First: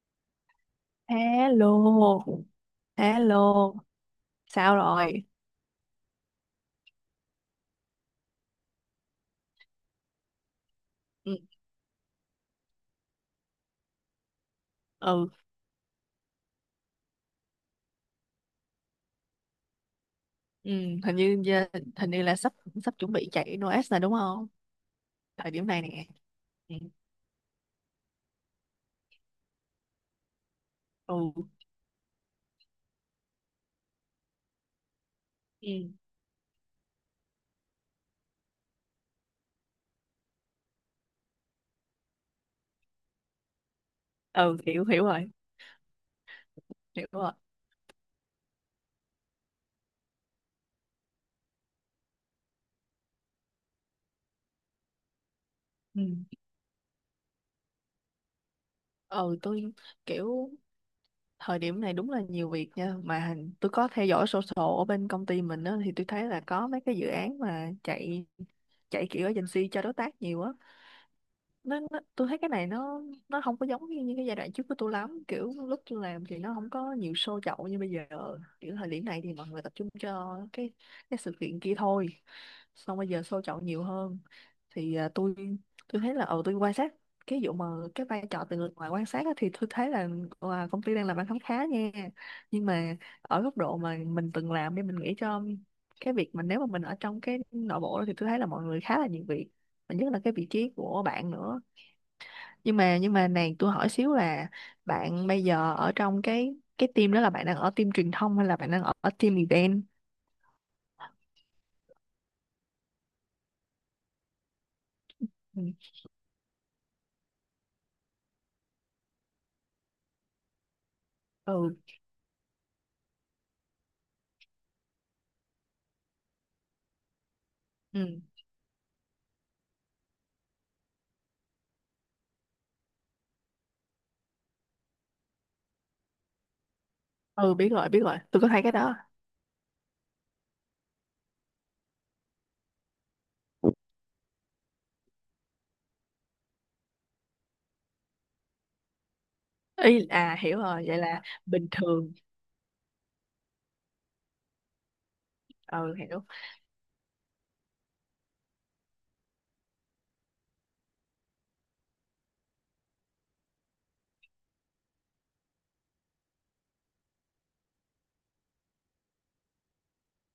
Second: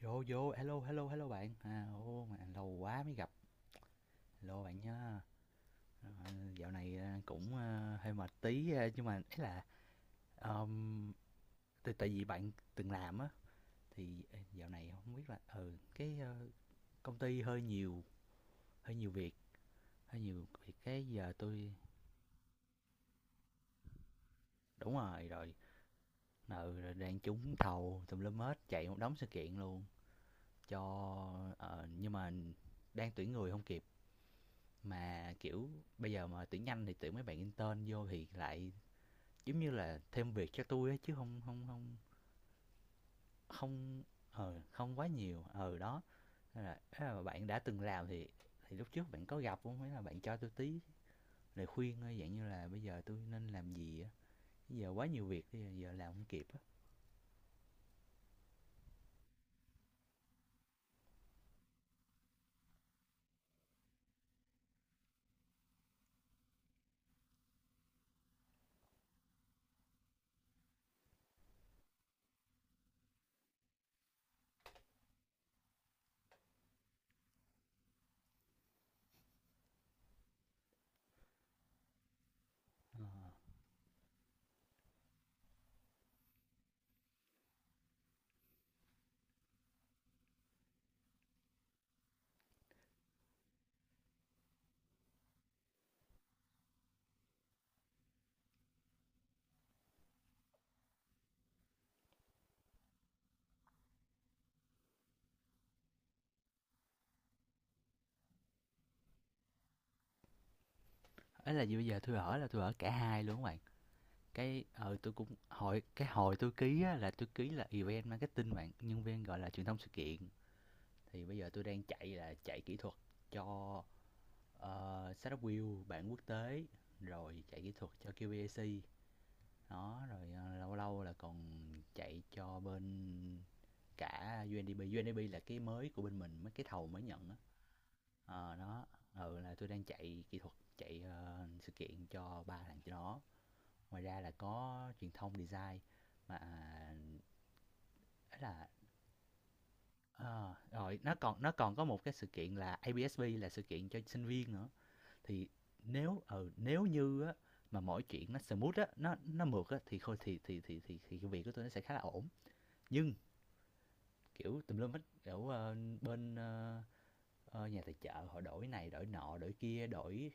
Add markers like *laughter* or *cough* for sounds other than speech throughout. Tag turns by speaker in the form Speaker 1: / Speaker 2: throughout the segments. Speaker 1: Vô vô, hello hello hello bạn. À
Speaker 2: Hello,
Speaker 1: ô mà lâu quá mới gặp.
Speaker 2: hello,
Speaker 1: Hello
Speaker 2: sao
Speaker 1: bạn nha.
Speaker 2: rồi?
Speaker 1: Ờ, dạo này à, cũng à, hơi mệt tí à, nhưng mà ấy là um,
Speaker 2: Ừ,
Speaker 1: tại tại vì bạn từng làm á thì ê, dạo này không
Speaker 2: ừ,
Speaker 1: biết là ừ công ty hơi nhiều việc, hơi nhiều
Speaker 2: ừ,
Speaker 1: việc cái
Speaker 2: hình
Speaker 1: giờ
Speaker 2: như giờ-
Speaker 1: tôi
Speaker 2: hình như là sắp sắp chuẩn bị chạy Noes rồi đúng không?
Speaker 1: đúng rồi
Speaker 2: Thời
Speaker 1: rồi.
Speaker 2: điểm này nè. Ừ,
Speaker 1: Ừ, rồi đang trúng thầu tùm lum hết, chạy một đống sự kiện luôn
Speaker 2: ừ,
Speaker 1: cho ờ, nhưng mà đang tuyển người không kịp, mà kiểu
Speaker 2: ừ,
Speaker 1: bây giờ mà tuyển nhanh thì tuyển mấy bạn intern vô thì lại giống như là thêm việc cho tôi á, chứ không không không không
Speaker 2: ừ,
Speaker 1: ờ
Speaker 2: hiểu
Speaker 1: không
Speaker 2: hiểu
Speaker 1: quá
Speaker 2: rồi,
Speaker 1: nhiều ờ đó. Nên là, thế
Speaker 2: hiểu
Speaker 1: là
Speaker 2: rồi.
Speaker 1: bạn đã từng làm thì lúc trước bạn có gặp không, hay là bạn cho tôi tí lời khuyên thôi dạng như là bây giờ tôi nên làm gì á, bây giờ quá nhiều việc bây giờ, giờ làm không
Speaker 2: Ừ,
Speaker 1: kịp á.
Speaker 2: ừ tôi kiểu thời điểm này đúng là nhiều việc nha. Mà tôi có theo dõi sổ sổ ở bên công ty mình đó thì tôi thấy là có mấy cái dự án mà chạy chạy kiểu agency cho đối tác nhiều á. Nó tôi thấy cái này nó không có giống như cái giai đoạn trước của tôi lắm, kiểu lúc tôi làm thì nó không có nhiều show chậu như bây giờ. Kiểu thời điểm này thì mọi người tập trung cho cái sự kiện kia thôi, xong bây giờ show chậu nhiều hơn. Thì à, tôi thấy là ờ tôi quan sát cái vụ mà cái vai trò từ người ngoài quan sát á, thì tôi thấy là à, công ty đang làm ăn khá khá nha. Nhưng mà ở góc độ mà mình từng làm thì mình nghĩ cho cái việc mà nếu mà mình ở trong cái nội bộ đó thì tôi thấy là mọi người khá là nhiều việc, và nhất là cái vị trí của bạn nữa. Nhưng mà này tôi hỏi xíu là bạn bây giờ ở trong cái team đó là bạn đang ở team truyền thông hay là bạn đang ở team event?
Speaker 1: Ấy là gì bây giờ tôi ở là tôi ở cả hai luôn các bạn. Cái ờ tôi cũng
Speaker 2: Ừ,
Speaker 1: hồi cái hồi tôi ký á là tôi ký là event marketing, bạn nhân viên gọi là truyền thông sự kiện. Thì bây giờ tôi
Speaker 2: ừ,
Speaker 1: đang chạy là chạy kỹ thuật cho setup wheel bản quốc tế, rồi chạy kỹ thuật cho
Speaker 2: ừ.
Speaker 1: QBAC đó, rồi ờ, lâu lâu là còn chạy cho bên cả UNDP. UNDP là cái mới của bên mình, mấy cái thầu mới nhận á.
Speaker 2: Ừ, biết rồi, biết rồi, tôi có
Speaker 1: Ờ
Speaker 2: thấy cái
Speaker 1: đó,
Speaker 2: đó.
Speaker 1: ừ là tôi đang chạy kỹ thuật chạy ờ, sự kiện cho ba thằng cho nó. Ngoài ra là có truyền thông design mà à, ấy là
Speaker 2: Ý à,
Speaker 1: Ờ,
Speaker 2: hiểu rồi,
Speaker 1: rồi
Speaker 2: vậy là
Speaker 1: nó
Speaker 2: bình
Speaker 1: còn có một
Speaker 2: thường.
Speaker 1: cái sự kiện là ABSB, là sự kiện cho sinh viên nữa. Thì
Speaker 2: Ừ,
Speaker 1: nếu
Speaker 2: hiểu.
Speaker 1: ừ, nếu như á mà mọi chuyện nó smooth á, nó mượt á thì thôi thì cái việc của tôi nó sẽ khá là ổn. Nhưng kiểu tùm lum hết kiểu ờ, bên ờ, ờ, nhà tài trợ họ đổi này, đổi nọ, đổi kia, đổi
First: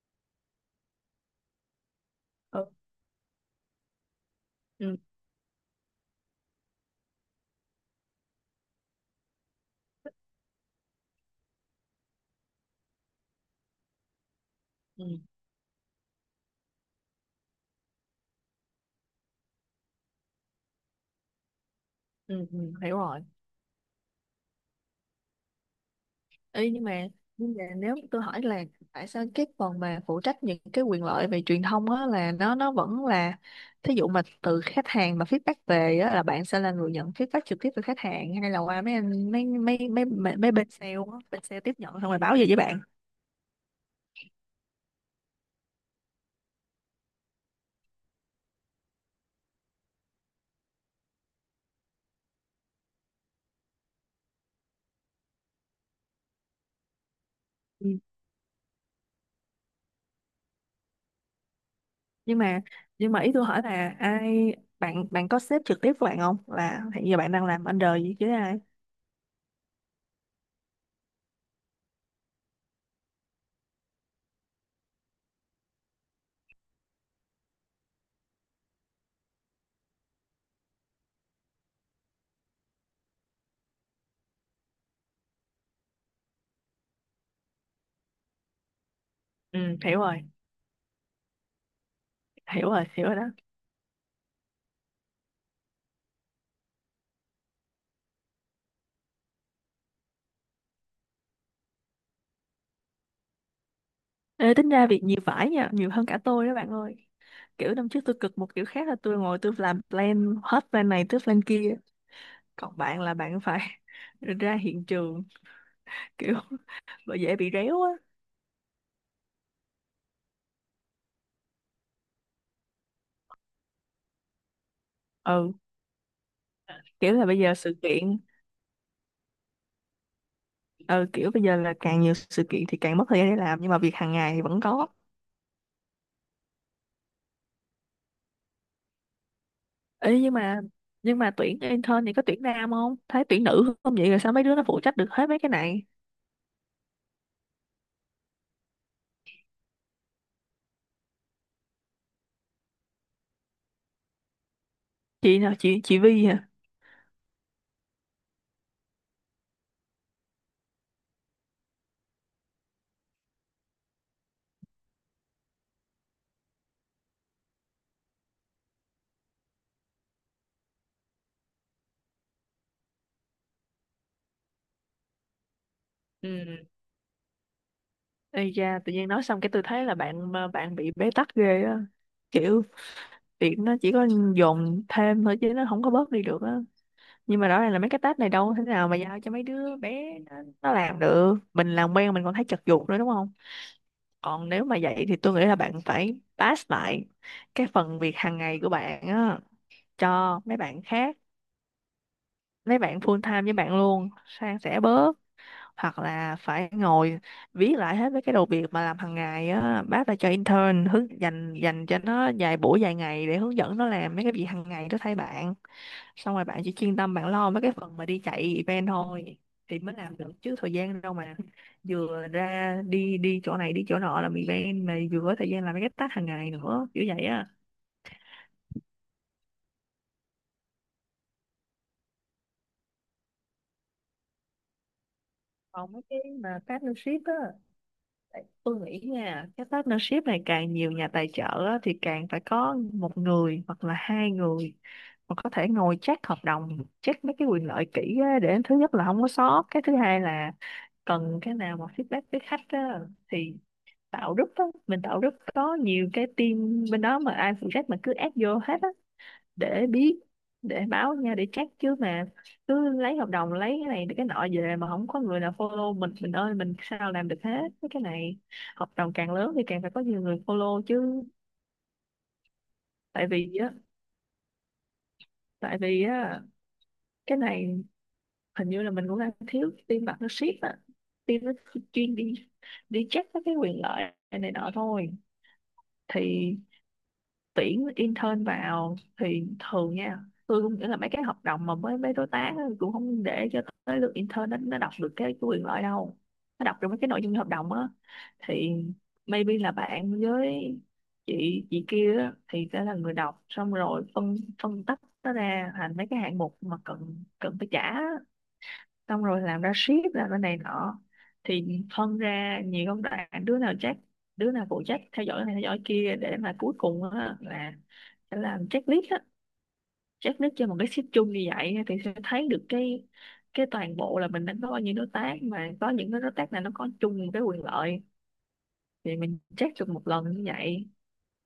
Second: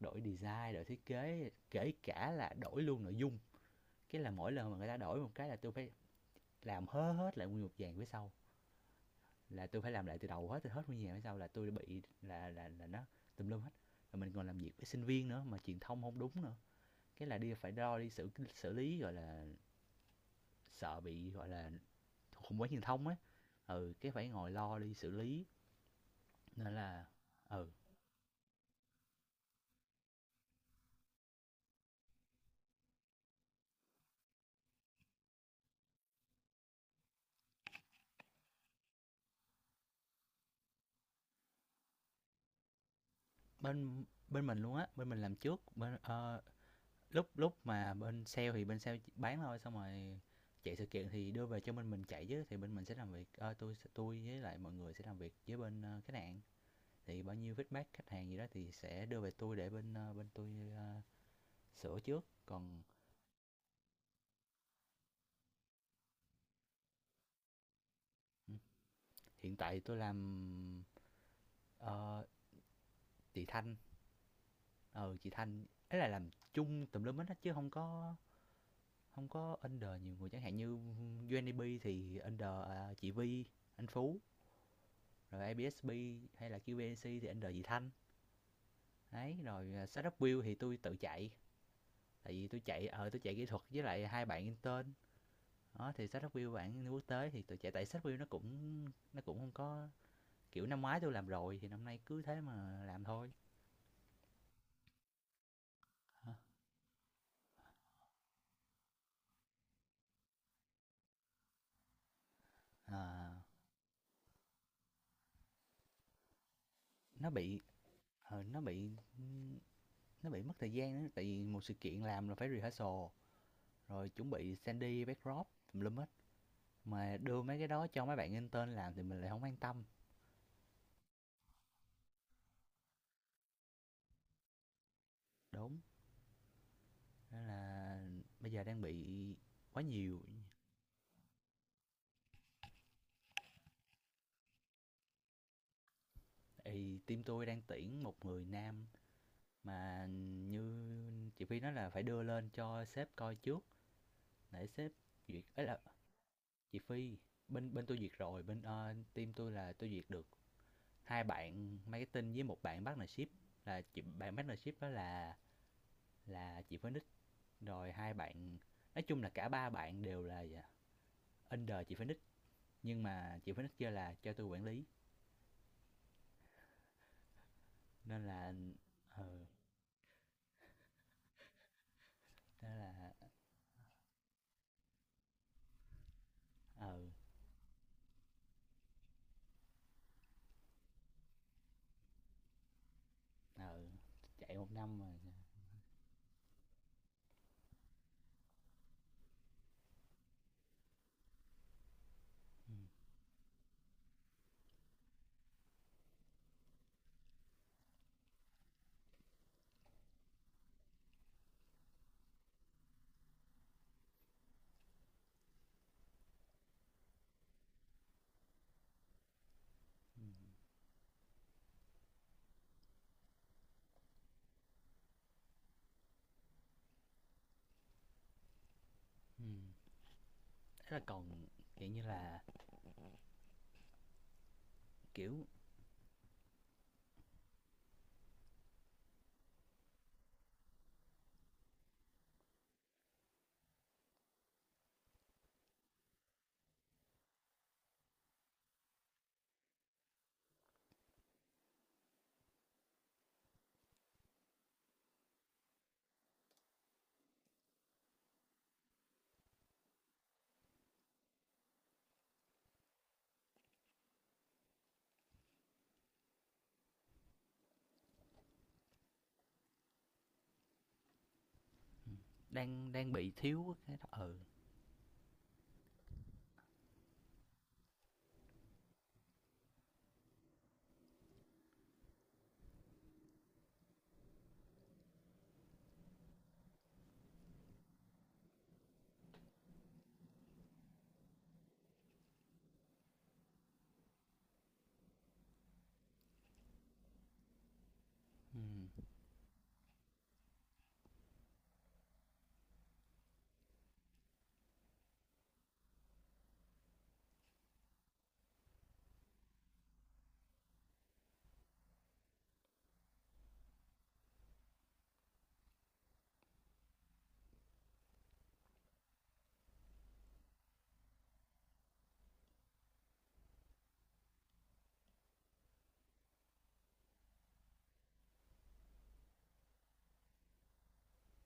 Speaker 1: đổi design, đổi thiết kế, kể cả là
Speaker 2: Ừ,
Speaker 1: đổi luôn nội dung. Cái là mỗi lần mà người ta
Speaker 2: ừ,
Speaker 1: đổi một cái là tôi phải làm hớ hết lại nguyên một dàn phía sau, là tôi phải làm lại từ đầu hết, từ hết nguyên nhà mới sao là tôi bị là là nó tùm lum hết, rồi mình còn làm việc với sinh
Speaker 2: ừ,
Speaker 1: viên nữa mà truyền thông không đúng nữa, cái là đi phải đo đi xử xử lý gọi là sợ bị gọi là
Speaker 2: ừ,
Speaker 1: khủng bố
Speaker 2: ừ,
Speaker 1: truyền
Speaker 2: hiểu
Speaker 1: thông ấy.
Speaker 2: rồi.
Speaker 1: Ừ cái phải ngồi lo đi xử lý,
Speaker 2: Ê,
Speaker 1: nên
Speaker 2: nhưng
Speaker 1: là
Speaker 2: mà
Speaker 1: ừ
Speaker 2: nếu tôi hỏi là tại sao cái phần mà phụ trách những cái quyền lợi về truyền thông á là nó vẫn là thí dụ mà từ khách hàng mà feedback về á là bạn sẽ là người nhận feedback trực tiếp từ khách hàng hay là qua mấy anh mấy mấy mấy mấy, mấy bên sale á, bên sale tiếp nhận xong rồi báo về với bạn.
Speaker 1: bên bên mình luôn á, bên mình làm trước bên ờ, lúc lúc mà bên sale thì bên sale bán thôi, xong rồi chạy sự kiện thì đưa về cho bên mình chạy chứ, thì bên mình sẽ làm việc ờ, tôi với lại mọi người sẽ làm việc với bên ờ, khách hàng. Thì bao nhiêu feedback
Speaker 2: Ừ.
Speaker 1: khách hàng gì đó thì sẽ đưa về tôi để bên ờ, bên tôi ờ, sửa trước
Speaker 2: Nhưng mà
Speaker 1: còn
Speaker 2: ý tôi hỏi là ai, bạn bạn có sếp trực tiếp của bạn không, là hiện giờ bạn đang làm under gì chứ
Speaker 1: ừ,
Speaker 2: ai?
Speaker 1: hiện tại tôi làm ờ, chị Thanh. Ờ chị Thanh ấy là làm chung tùm lum hết á, chứ không có không có under nhiều người, chẳng hạn như UNDP thì under ờ, chị Vi, anh Phú, rồi ABSB hay là QBNC thì under chị Thanh. Đấy
Speaker 2: Ừ,
Speaker 1: rồi ờ,
Speaker 2: hiểu
Speaker 1: startup
Speaker 2: rồi,
Speaker 1: build thì tôi tự chạy, tại vì tôi
Speaker 2: hiểu rồi,
Speaker 1: chạy
Speaker 2: hiểu
Speaker 1: ờ
Speaker 2: rồi
Speaker 1: tôi
Speaker 2: đó.
Speaker 1: chạy kỹ thuật với lại hai bạn intern đó. Thì sách review bạn quốc tế thì tụi trẻ, tại sách review nó cũng không có, kiểu năm ngoái tôi làm rồi thì năm nay cứ thế mà làm thôi.
Speaker 2: Ê, tính ra việc nhiều vải nha, nhiều hơn cả tôi đó bạn ơi. Kiểu năm trước tôi cực một kiểu khác là tôi ngồi tôi làm plan hết plan này tới plan kia. Còn bạn là
Speaker 1: À,
Speaker 2: bạn phải *laughs* ra hiện trường, kiểu *laughs* bởi
Speaker 1: nó
Speaker 2: dễ bị
Speaker 1: bị
Speaker 2: réo á.
Speaker 1: ờ, nó bị mất thời gian đó, tại vì một sự kiện làm là phải rehearsal rồi chuẩn bị sandy backdrop
Speaker 2: Ừ,
Speaker 1: tùm lum hết,
Speaker 2: kiểu
Speaker 1: mà
Speaker 2: là bây
Speaker 1: đưa
Speaker 2: giờ
Speaker 1: mấy cái
Speaker 2: sự
Speaker 1: đó cho mấy
Speaker 2: kiện,
Speaker 1: bạn intern làm thì mình lại không an tâm.
Speaker 2: ừ, kiểu bây giờ là càng nhiều sự kiện thì càng mất thời gian để làm nhưng mà việc hàng ngày thì vẫn có.
Speaker 1: Đúng, nên là bây giờ đang bị quá
Speaker 2: Ê,
Speaker 1: nhiều.
Speaker 2: nhưng mà tuyển intern thì có tuyển nam không? Thấy tuyển nữ không vậy rồi sao mấy đứa nó phụ trách được hết mấy cái này?
Speaker 1: Thì team tôi đang tuyển một người nam. Mà như chị Phi nói là phải đưa lên cho sếp coi trước để sếp
Speaker 2: Chị
Speaker 1: duyệt,
Speaker 2: nào,
Speaker 1: ấy là
Speaker 2: chị Vi hả?
Speaker 1: chị Phi. Bên bên tôi duyệt rồi, bên ờ, team tôi là tôi duyệt được hai bạn marketing với một bạn partnership, là chị bạn partnership đó là chị Phoenix. Rồi hai bạn, nói chung là cả ba bạn đều là dạ, under chị Phoenix, nhưng mà chị Phoenix kêu là cho tôi quản lý,
Speaker 2: Ừ.
Speaker 1: nên là
Speaker 2: Ây da, tự nhiên
Speaker 1: ừ
Speaker 2: nói xong cái tôi thấy là bạn ờ, bạn bị bế tắc ghê á. Kiểu
Speaker 1: đó là
Speaker 2: việc nó chỉ có dồn thêm thôi chứ nó không có bớt đi được á.
Speaker 1: ừ
Speaker 2: Nhưng mà rõ ràng là mấy cái task này đâu thế nào mà giao cho mấy đứa bé nó làm được. Mình làm quen mình còn thấy chật vật nữa đúng không?
Speaker 1: ừ
Speaker 2: Còn
Speaker 1: chạy
Speaker 2: nếu
Speaker 1: một
Speaker 2: mà
Speaker 1: năm
Speaker 2: vậy
Speaker 1: rồi
Speaker 2: thì
Speaker 1: dạ.
Speaker 2: tôi nghĩ là bạn phải pass lại cái phần việc hàng ngày của bạn á cho mấy bạn khác,
Speaker 1: Ừ.
Speaker 2: mấy bạn full time với bạn luôn, san sẻ bớt. Hoặc là phải ngồi viết lại hết mấy cái đầu việc mà làm hàng ngày á, bác đã cho intern hướng dành dành cho nó vài buổi vài ngày để hướng dẫn nó làm mấy cái việc hàng ngày đó thay bạn, xong rồi bạn chỉ chuyên tâm bạn lo mấy cái phần mà đi chạy event thôi thì mới làm được. Chứ thời gian đâu mà vừa ra đi đi chỗ này đi chỗ nọ làm event mà vừa có thời gian làm mấy cái task hàng ngày nữa, kiểu vậy á.
Speaker 1: Ừ. Thế là còn kiểu như là kiểu
Speaker 2: Còn mấy cái mà partnership á, tôi nghĩ nha, cái partnership này càng nhiều nhà tài trợ á, thì càng phải có một người hoặc là hai người mà có thể ngồi check hợp đồng, check mấy cái quyền lợi kỹ á, để thứ nhất là không có sót, cái thứ hai là cần cái nào mà feedback với khách á, thì tạo group á. Mình tạo group có nhiều cái team bên đó mà ai phụ trách mà cứ add vô hết á, để biết, để báo nha, để check. Chứ mà cứ lấy hợp đồng lấy cái này cái nọ về mà không có người nào follow, mình ơi mình sao làm được hết mấy cái này. Hợp đồng càng lớn thì càng phải có nhiều người follow chứ.
Speaker 1: đang đang
Speaker 2: tại
Speaker 1: bị
Speaker 2: vì á
Speaker 1: thiếu cái đó ừ
Speaker 2: tại vì á cái này hình như là mình cũng đang thiếu team partnership á, team nó chuyên đi đi check các cái quyền lợi này nọ thôi. Thì tuyển intern vào thì thường nha, tôi cũng nghĩ là mấy cái hợp đồng mà với mấy đối tác á, cũng không để cho tới lượt intern nó đọc được cái quyền lợi đâu, nó đọc được mấy cái nội dung hợp đồng á.
Speaker 1: ừ
Speaker 2: Thì maybe là bạn với chị kia á, thì sẽ là người đọc xong rồi phân phân tách nó ra thành mấy cái hạng mục mà cần cần phải trả, xong rồi làm ra ship, làm ra này nọ. Thì phân ra nhiều công đoạn, đứa nào chắc đứa nào phụ trách theo dõi này theo dõi kia để mà cuối cùng á, là sẽ làm checklist á, checklist cho một cái ship chung như vậy á, thì sẽ thấy được cái toàn bộ là mình đã có bao nhiêu đối tác mà có những cái đối tác này nó có chung một cái quyền lợi thì mình check được một lần như vậy.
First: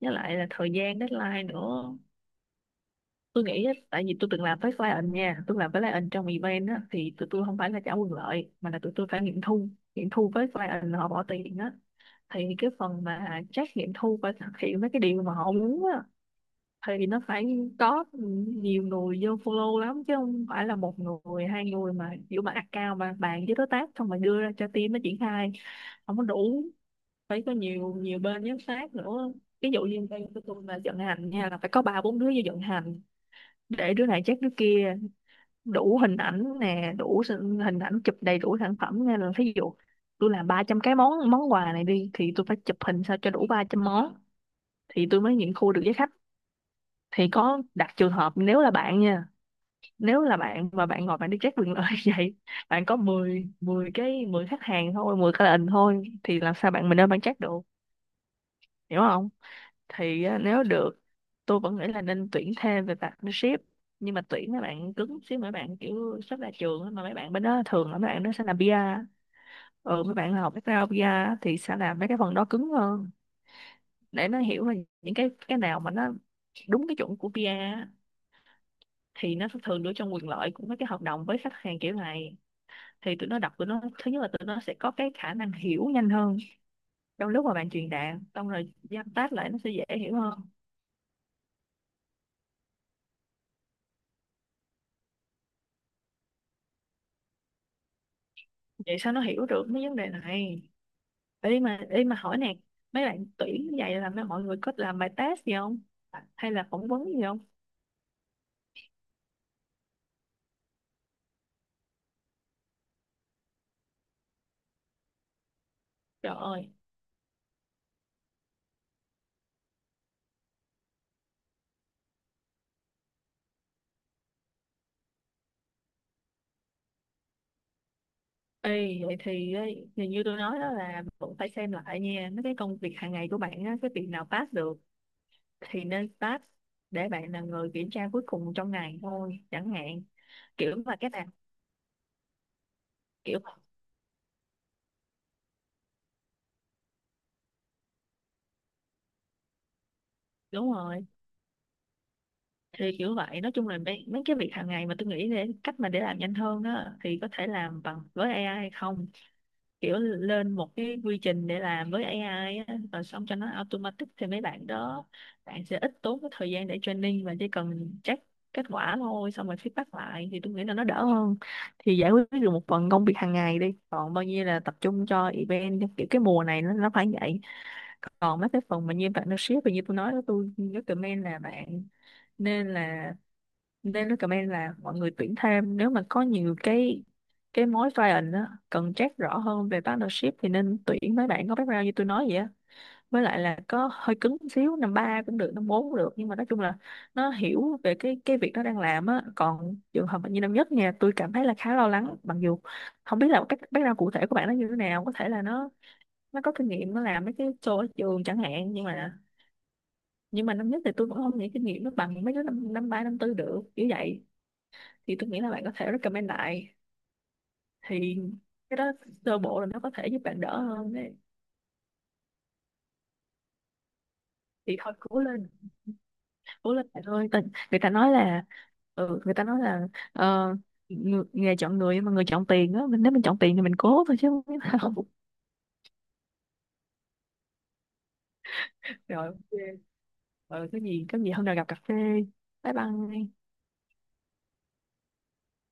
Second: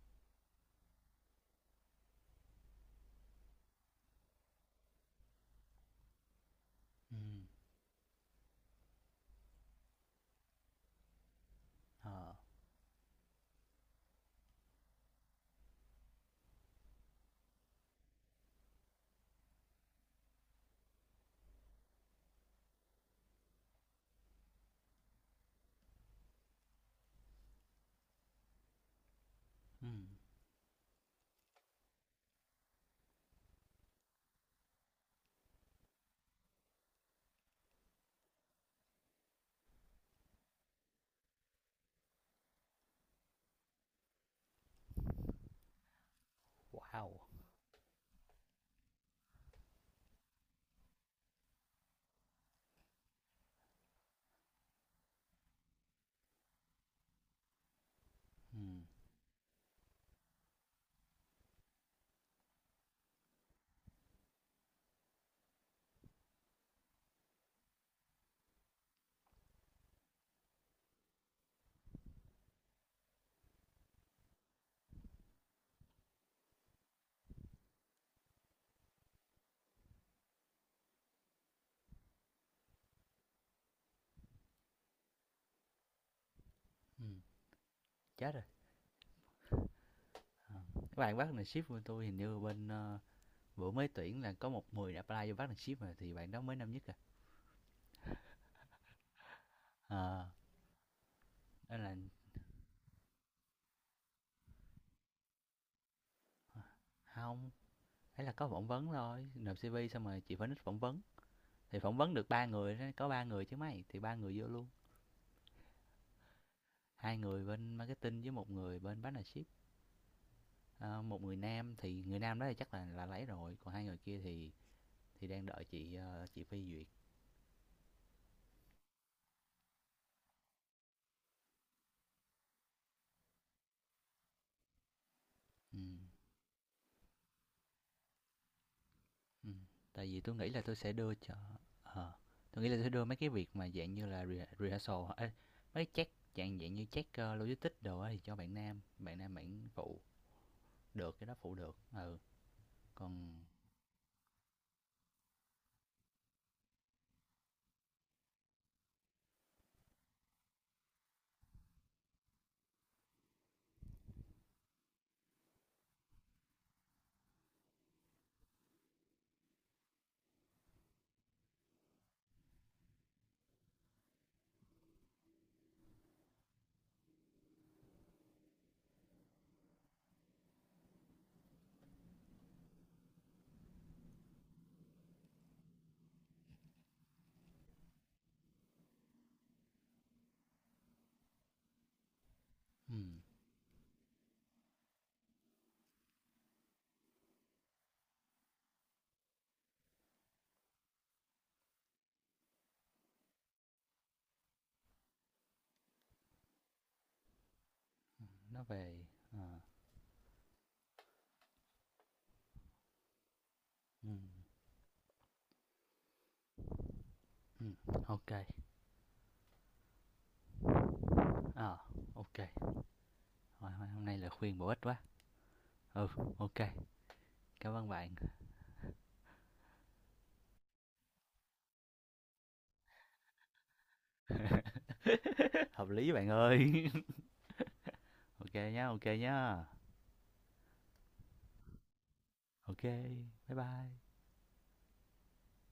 Speaker 2: Với lại là thời gian deadline nữa, tôi nghĩ á, tại vì tôi từng làm với client nha, tôi làm với client trong event á, thì
Speaker 1: ừ
Speaker 2: tụi tôi không phải là trả quyền lợi mà là tụi tôi phải nghiệm thu. Nghiệm thu với client họ bỏ tiền á,
Speaker 1: ờ
Speaker 2: thì cái phần mà check nghiệm thu và thực hiện mấy cái điều mà họ muốn á thì nó phải có nhiều người vô follow lắm, chứ không phải là một người hai người mà kiểu mà account mà bàn với đối tác xong rồi đưa ra cho team nó triển khai. Không có đủ, phải có nhiều nhiều bên giám sát nữa. Ví dụ
Speaker 1: ừ
Speaker 2: như bên của tôi mà vận hành nha là phải có ba bốn đứa vô vận hành để đứa này check đứa kia, đủ hình ảnh nè, đủ hình ảnh chụp đầy đủ sản phẩm. Nên là ví dụ tôi làm 300 cái món món quà này đi thì tôi phải chụp hình sao cho đủ 300 món thì tôi mới nghiệm thu được với khách.
Speaker 1: wow
Speaker 2: Thì có đặt trường hợp nếu là bạn nha, nếu là bạn và bạn ngồi bạn đi check quyền lợi *laughs* vậy, bạn có 10 10 cái 10 khách hàng thôi, 10 client thôi thì làm sao bạn, mình nên bạn check được?
Speaker 1: ừ
Speaker 2: Hiểu không? Thì á, nếu được tôi vẫn nghĩ là nên tuyển thêm về partnership, nhưng mà tuyển mấy bạn cứng xíu, mấy bạn kiểu sắp ra trường á, mà mấy bạn bên đó thường là mấy bạn đó sẽ làm PR. Ừ, mấy bạn học background PR á, thì sẽ làm mấy cái phần đó cứng hơn để nó hiểu là những cái nào mà nó đúng cái chuẩn của PR á, thì nó sẽ thường đưa trong quyền lợi của mấy cái hợp đồng với khách hàng kiểu này. Thì tụi nó đọc, tụi nó thứ nhất là tụi nó sẽ có cái khả năng hiểu nhanh hơn
Speaker 1: ừ
Speaker 2: trong lúc mà bạn truyền đạt
Speaker 1: chết rồi.
Speaker 2: xong rồi giam tác lại nó sẽ dễ hiểu hơn.
Speaker 1: Ờ. Các bạn partnership của tôi hình như bên ờ, bữa mới tuyển là có một người đã apply vô partnership rồi, thì bạn đó mới năm nhất à.
Speaker 2: Vậy sao nó hiểu được mấy vấn đề
Speaker 1: Ờ
Speaker 2: này? Ý mà
Speaker 1: nên là
Speaker 2: ý mà hỏi nè, mấy bạn tuyển như vậy là mọi người có làm bài test gì không hay là phỏng vấn gì không?
Speaker 1: không, ấy là có phỏng vấn thôi, nộp cv xong rồi chị phải nít phỏng vấn. Thì phỏng vấn được ba người đó, có ba người chứ mấy, thì ba người vô luôn,
Speaker 2: Trời ơi.
Speaker 1: hai người bên marketing với một người bên partnership. Ờ, một người nam thì người nam đó thì chắc là lấy rồi, còn hai người kia thì đang đợi chị, ờ, chị phê duyệt.
Speaker 2: Ê, vậy thì ấy, thì như tôi nói đó là cũng phải xem lại nha mấy cái công việc hàng ngày của bạn á, cái việc nào pass được thì
Speaker 1: Ừm,
Speaker 2: nên pass để bạn là người kiểm tra cuối cùng trong ngày thôi
Speaker 1: ừm,
Speaker 2: chẳng hạn.
Speaker 1: tại vì tôi nghĩ là tôi
Speaker 2: Kiểu
Speaker 1: sẽ
Speaker 2: mà cái
Speaker 1: đưa
Speaker 2: nào
Speaker 1: cho ờ, tui nghĩ là tôi sẽ đưa mấy cái
Speaker 2: kiểu
Speaker 1: việc mà dạng như là re rehearsal ê, mấy check dạng dạng như check, ơ, logistics đồ á thì cho bạn nam, bạn nam bạn phụ
Speaker 2: đúng rồi
Speaker 1: được, cái đó phụ được, ừ.
Speaker 2: thì kiểu
Speaker 1: Còn
Speaker 2: vậy. Nói chung là mấy, mấy cái việc hàng ngày mà tôi nghĩ để cách mà để làm nhanh hơn đó thì có thể làm bằng với AI hay không, kiểu lên một cái quy trình để làm với AI á rồi xong cho nó automatic thì mấy bạn đó bạn sẽ ít tốn cái thời gian để training và chỉ cần check kết quả thôi xong rồi feedback lại thì tôi nghĩ là nó đỡ hơn. Thì giải quyết được một phần công việc hàng ngày đi, còn bao nhiêu là tập trung cho event, kiểu cái mùa này nó phải vậy. Còn mấy cái phần mà như bạn nó ship và như tôi nói đó, tôi recommend là bạn nên là nên recommend là mọi người tuyển thêm, nếu mà có nhiều cái mối client á, cần check rõ hơn về partnership thì nên tuyển mấy bạn có background như tôi nói vậy á,
Speaker 1: ừm,
Speaker 2: với lại là có hơi cứng một xíu, năm ba cũng được năm bốn cũng được, nhưng mà nói chung là nó hiểu về cái việc nó đang làm á. Còn trường hợp như năm nhất nha, tôi cảm thấy là khá lo lắng, mặc dù không biết là cái background cụ thể của bạn nó như thế nào, có thể là nó có kinh nghiệm, nó làm mấy cái show ở trường chẳng
Speaker 1: nó
Speaker 2: hạn, nhưng
Speaker 1: về
Speaker 2: mà năm nhất thì tôi cũng không nghĩ kinh nghiệm nó bằng mấy đứa năm năm ba năm tư được kiểu
Speaker 1: ừm,
Speaker 2: vậy. Thì tôi nghĩ là bạn có thể recommend lại.
Speaker 1: ừm, ô
Speaker 2: Thì
Speaker 1: kê,
Speaker 2: cái đó sơ bộ là nó có thể giúp bạn đỡ hơn đấy.
Speaker 1: ờ, hôm nay là khuyên bổ
Speaker 2: Thì
Speaker 1: ích
Speaker 2: thôi
Speaker 1: quá.
Speaker 2: cố lên,
Speaker 1: Ừ, ô
Speaker 2: cố lên bạn ơi.
Speaker 1: cảm
Speaker 2: Người
Speaker 1: ơn
Speaker 2: ta
Speaker 1: bạn.
Speaker 2: nói là ừ, người ta nói là ờ, nghề chọn người mà người chọn tiền á, mình nếu mình chọn tiền thì mình cố thôi chứ không biết sao. *laughs*
Speaker 1: *laughs* Hợp lý bạn ơi. *laughs* Ok nhá, ok
Speaker 2: Rồi
Speaker 1: nhá,
Speaker 2: ok. Ờ, cái gì có gì hôm nào gặp cà phê. Bye
Speaker 1: ok,
Speaker 2: bye.
Speaker 1: bye bye.